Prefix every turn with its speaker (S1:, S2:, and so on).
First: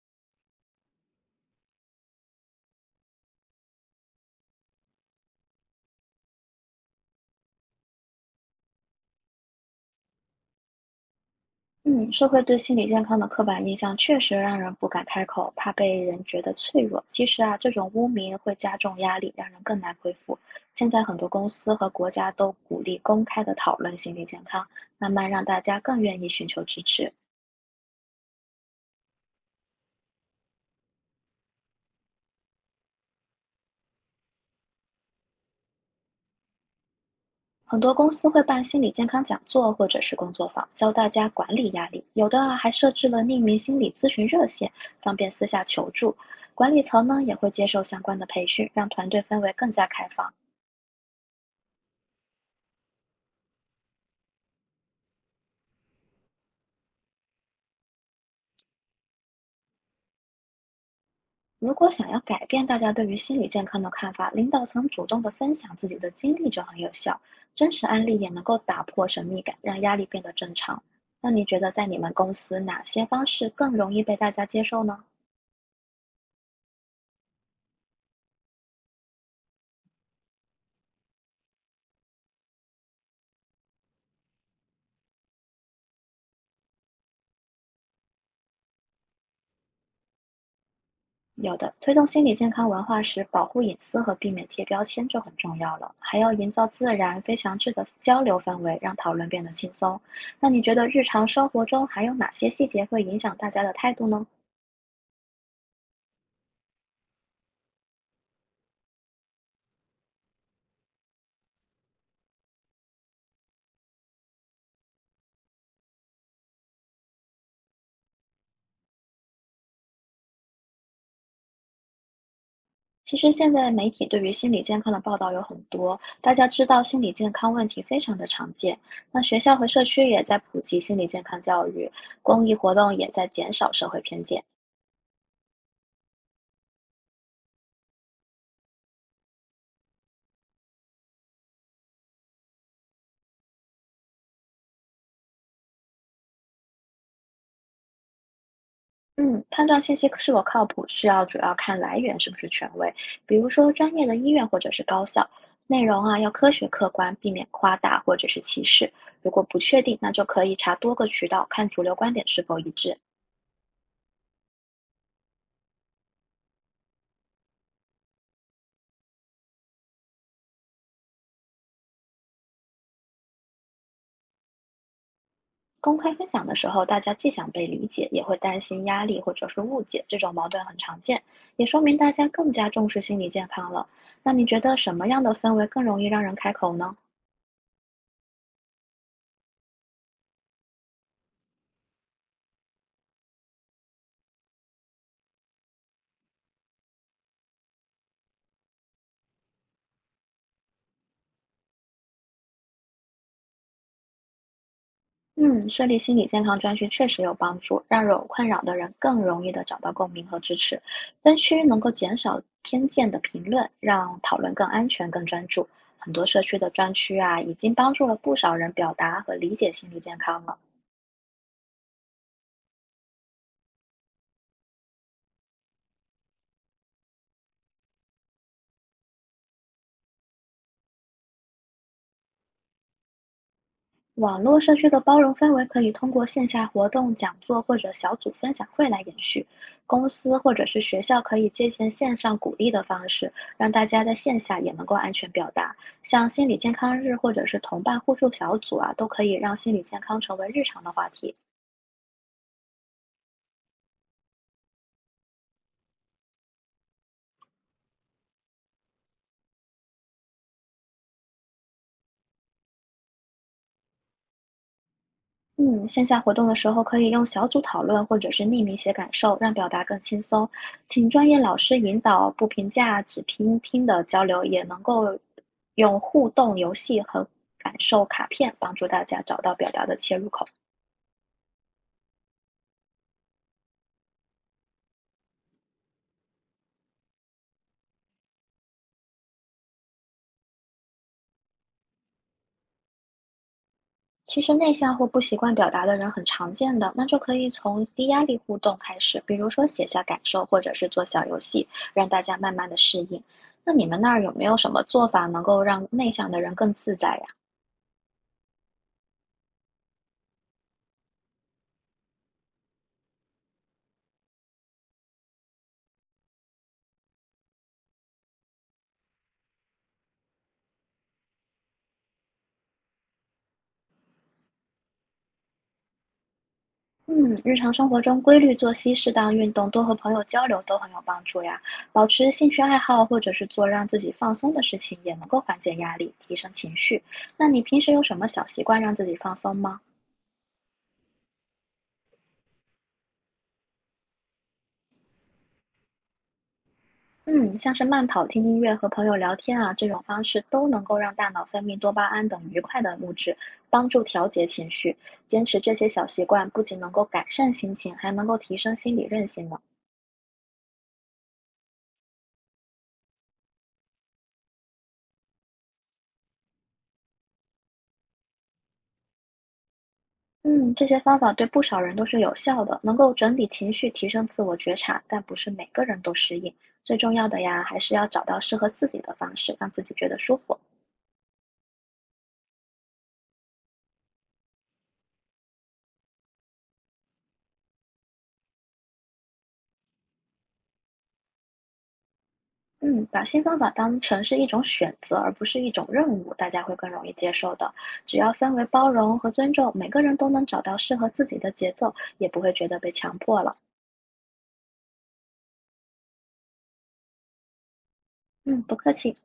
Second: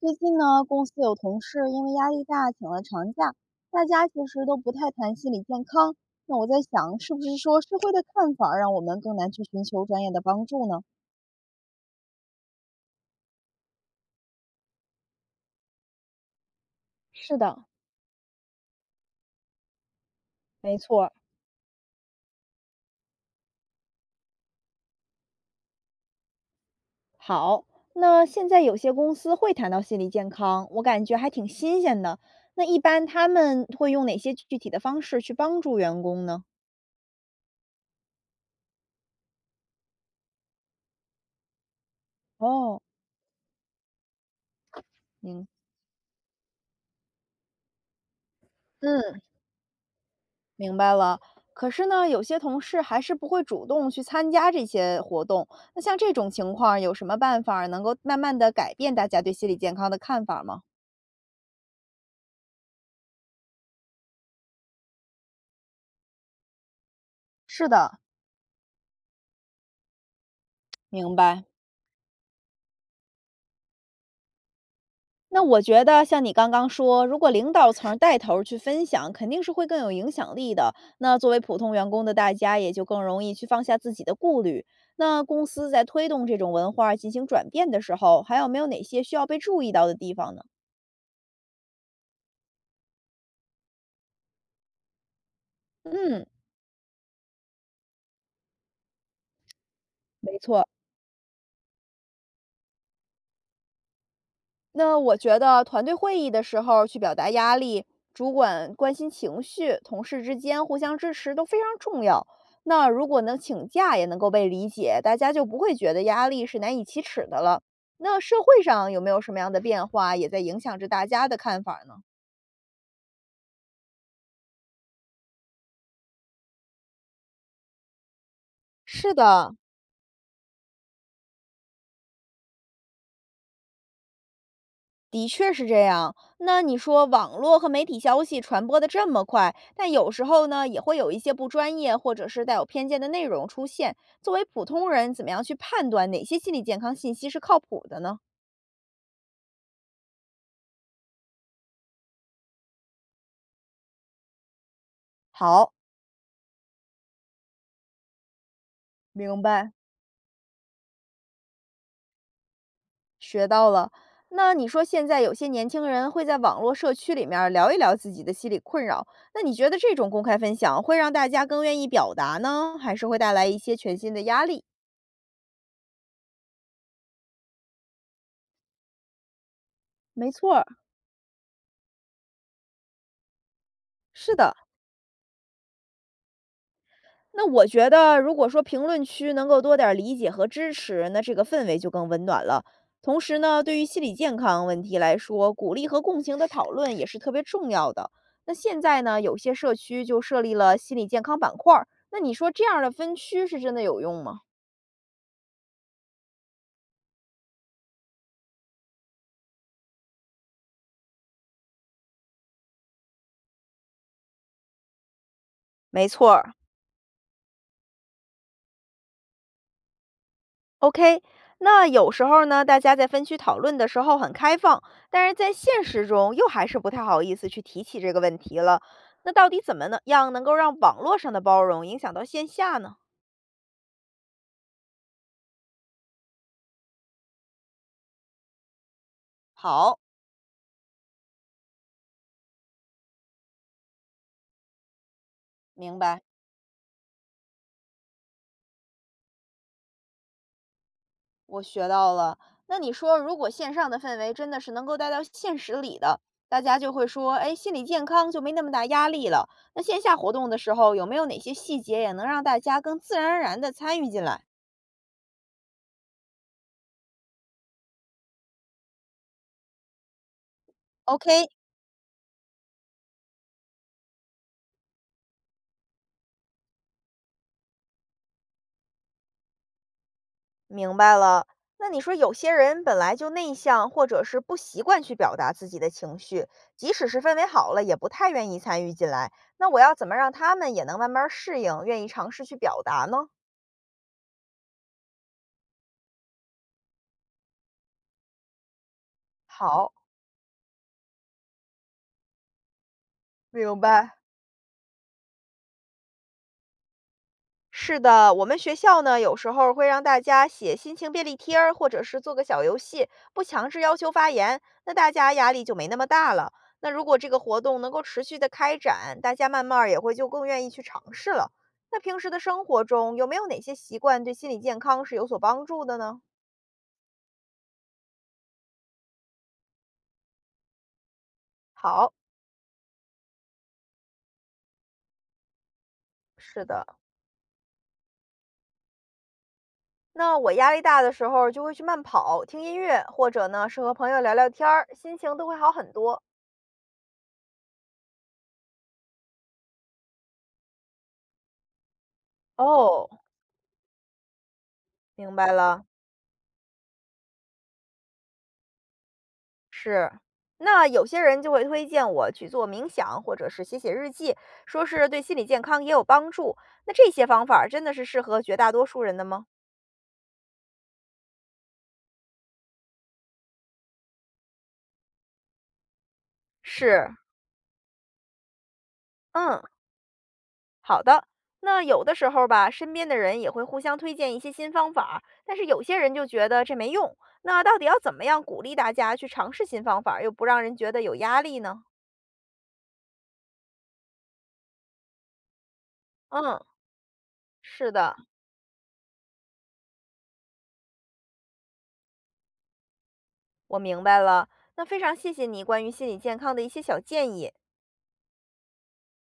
S1: 最近呢，公司有同事因为压力大请了长假，大家其实都不太谈心理健康。那我在想，是不是说社会的看法儿让我们更难去寻求专业的帮助呢？
S2: 嗯，社会对心理健康的刻板印象确实让人不敢开口，怕被人觉得脆弱。其
S1: 是
S2: 实啊，
S1: 的，
S2: 这种污名会加重压力，让人更难恢复。
S1: 没
S2: 现在
S1: 错儿。
S2: 很多公司和国家都鼓励公开的讨论心理健康，慢慢让大家更愿意寻求支持。
S1: 好，那现在有些公司会谈到心理健康，我感觉还挺新鲜的。那一般他们会用哪些具体的方式去帮助员工呢？
S2: 很多公司会办心理健康讲座或者是工作坊，教大家管理压力。有的啊，还
S1: 哦，
S2: 设置了匿名心理咨询热线，方便私
S1: 明，
S2: 下求助。管理层呢也会接受相关的培训，让团
S1: 嗯，
S2: 队氛围更加开放。
S1: 明白了。可是呢，有些同事还是不会主动去参加这些活动。那像这种情况，有什么办法儿能够慢慢的改变大家对心理健康的看法吗？
S2: 如果想要改变大家对于心理健康的看法，领导层主动的分享自己的经历就很有效，
S1: 是
S2: 真实
S1: 的，
S2: 案例也能够打破神秘感，让压力变得正常。
S1: 明
S2: 那你
S1: 白。
S2: 觉得在你们公司哪些方式更容易被大家接受呢？
S1: 那我觉得像你刚刚说，如果领导层带头儿去分享，肯定是会更有影响力的。那作为普通员工的大家，也就更容易去放下自己的顾虑。那公司在推动这种文化进行转变的时候，还有没有哪些需要被注意到的地方呢？
S2: 有的，推动心理健康文化时，保护隐私和避免贴标签就很重要了，还
S1: 嗯，
S2: 要营造自然、非常质的交流氛围，让讨论变得轻松。
S1: 没
S2: 那你
S1: 错。
S2: 觉得日常生活中还有哪些细节会影响大家的态度呢？
S1: 那我觉得团队会议的时候去表达压力，主管关心情绪，同事之间互相支持都非常重要。那如果能请假也能够被理解，大家就不会觉得压力是难以启齿的了。那社会上有没有什么样的变化，也在影响着大家的看法呢？
S2: 其实现在媒体对于心理健康的报道有很多，大家知道心理健康问题非常的常见。
S1: 是
S2: 那学
S1: 的，
S2: 校和社区也在普及心理健康教育，公益活动也在减少社会偏见。
S1: 的确是这样。那你说网络和媒体消息传播的这么快，但有时候呢，也会有一些不专业或者是带有偏见的内容出现。作为普通人，怎么样去判断哪些心理健康信息是靠谱的呢？
S2: 嗯，判断信息是否靠谱是要主要看来源是不是权威，比如说专业的医院或者是高校。
S1: 好，
S2: 内容啊要科学客观，避免夸大或者是歧视。如果
S1: 明
S2: 不
S1: 白，
S2: 确定，那就可以查多个渠道，看主流观点是否一致。
S1: 学到了。那你说现在有些年轻人会在网络社区里面儿聊一聊自己的心理困扰，那你觉得这种公开分享会让大家更愿意表达呢，还是会带来一些全新的压力？
S2: 公开分享的时候，大家既想被理解，也会担心压力或者是误解，这
S1: 没
S2: 种矛
S1: 错
S2: 盾
S1: 儿，
S2: 很常见，也说明大家更加重视心理健康了。那
S1: 是
S2: 你
S1: 的。
S2: 觉得什么样的氛围更容易让人开口呢？
S1: 那我觉得，如果说评论区能够多点儿理解和支持，那这个氛围就更温暖了。同时呢，对于心理健康问题来说，鼓励和共情的讨论也是特别重要的。那现在呢，有些社区就设立了心理健康板块儿，那你说这样的分区是真的有用吗？
S2: 嗯，设立心理健康专区确实有帮助，让有困扰的人更容易的找到共鸣和支持。分区能够减少偏见的评论，让讨论更安全、更专注。
S1: 没
S2: 很多
S1: 错
S2: 社
S1: 儿，
S2: 区的专区啊，已经帮助了不少人表达和理解心理健康了。
S1: OK，那有时候呢，大家在分区讨论的时候很开放，但是在现实中又还是不太好意思去提起这个问题了。那到底怎么能样能够让网络上的包容影响到线下呢？
S2: 网络社区的包容氛围可以通过线下活动、讲座或者小组分享会来延续。
S1: 好，
S2: 公司或者是学校可以借鉴线上鼓励的方式，让大家在线下也能够安全表达。
S1: 明白，
S2: 像心理健康日或者是同伴互助小组啊，都可以让心理健康成为日常的话题。
S1: 我学到了。那你说，如果线上的氛围真的是能够带到现实里的，大家就会说，哎，心理健康就没那么大压力了。那线下活动的时候，有没有哪些细节也能让大家更自然而然地参与进来
S2: 嗯，线下活动的时候可以用小组讨论或者是匿名写感受，让表达更轻松。请专业
S1: ？OK。
S2: 老师引导，不评价，只倾听的交流，也能够用互动游戏和感受卡片帮助大家找到表达的切入口。
S1: 明白了。那你说有些人本来就内向，或者是不习惯去表达自己的情绪，即使是氛围好了，也不太愿意参与进来。那我要怎么让他们也能慢慢适应，愿意尝试去表达呢？
S2: 其实内向或不习惯表达的人很常见的，那就可以从低压力互动开始，比如说写
S1: 好，
S2: 下感受，或者是做小游戏，让大家慢慢的适应。那
S1: 明
S2: 你们那
S1: 白。
S2: 儿有没有什么做法能够让内向的人更自在呀？
S1: 是的，我们学校呢，有时候会让大家写心情便利贴儿，或者是做个小游戏，不强制要求发言，那大家压力就没那么大了。那如果这个活动能够持续的开展，大家慢慢儿也会就更愿意去尝试了。那平时的生活中，有没有哪些习惯对心理健康是有所帮助的呢？
S2: 嗯，日常生活中规律作息、适当运动、多和朋友交流都很有帮助呀。保
S1: 好，
S2: 持兴趣爱好，或者是做让自己放松的事情，也能够缓解压力，提升
S1: 是
S2: 情
S1: 的。
S2: 绪。那你平时有什么小习惯让自己放松吗？
S1: 那我压力大的时候，就会去慢跑、听音乐，或者呢是和朋友聊聊天儿，心情都会好很多。
S2: 嗯，像是慢跑、听音乐和朋友聊天啊，这种方式都能够让大脑分泌多巴胺等愉快的
S1: 哦，
S2: 物质，帮助调节情绪。
S1: 明
S2: 坚
S1: 白
S2: 持这
S1: 了。
S2: 些小习惯，不仅能够改善心情，还能够提升心理韧性呢。
S1: 是，那有些人就会推荐我去做冥想，或者是写写日记，说是对心理健康也有帮助。那这些方法儿真的是适合绝大多数人的吗？
S2: 嗯，这些方法对不少人都是有效的，能够整理情绪，提升自我觉察，但不是每个人都适应。最
S1: 是，
S2: 重要的呀，还是要找到适合自己的方式，
S1: 嗯，
S2: 让自己觉得舒服。
S1: 好的。那有的时候吧，身边的人也会互相推荐一些新方法儿但是有些人就觉得这没用。那到底要怎么样鼓励大家去尝试新方法儿又不让人觉得有压力呢？
S2: 嗯，把新方法当成是一种选择，而不是一种任务，大家
S1: 嗯，
S2: 会更容易接受的。
S1: 是的，
S2: 只要氛围包容和尊重，每个人都能找到适合自己的节奏，也不会觉得被强迫了。
S1: 我明白了。那非常谢谢你关于心理健康的一些小建议。
S2: 嗯，不客气。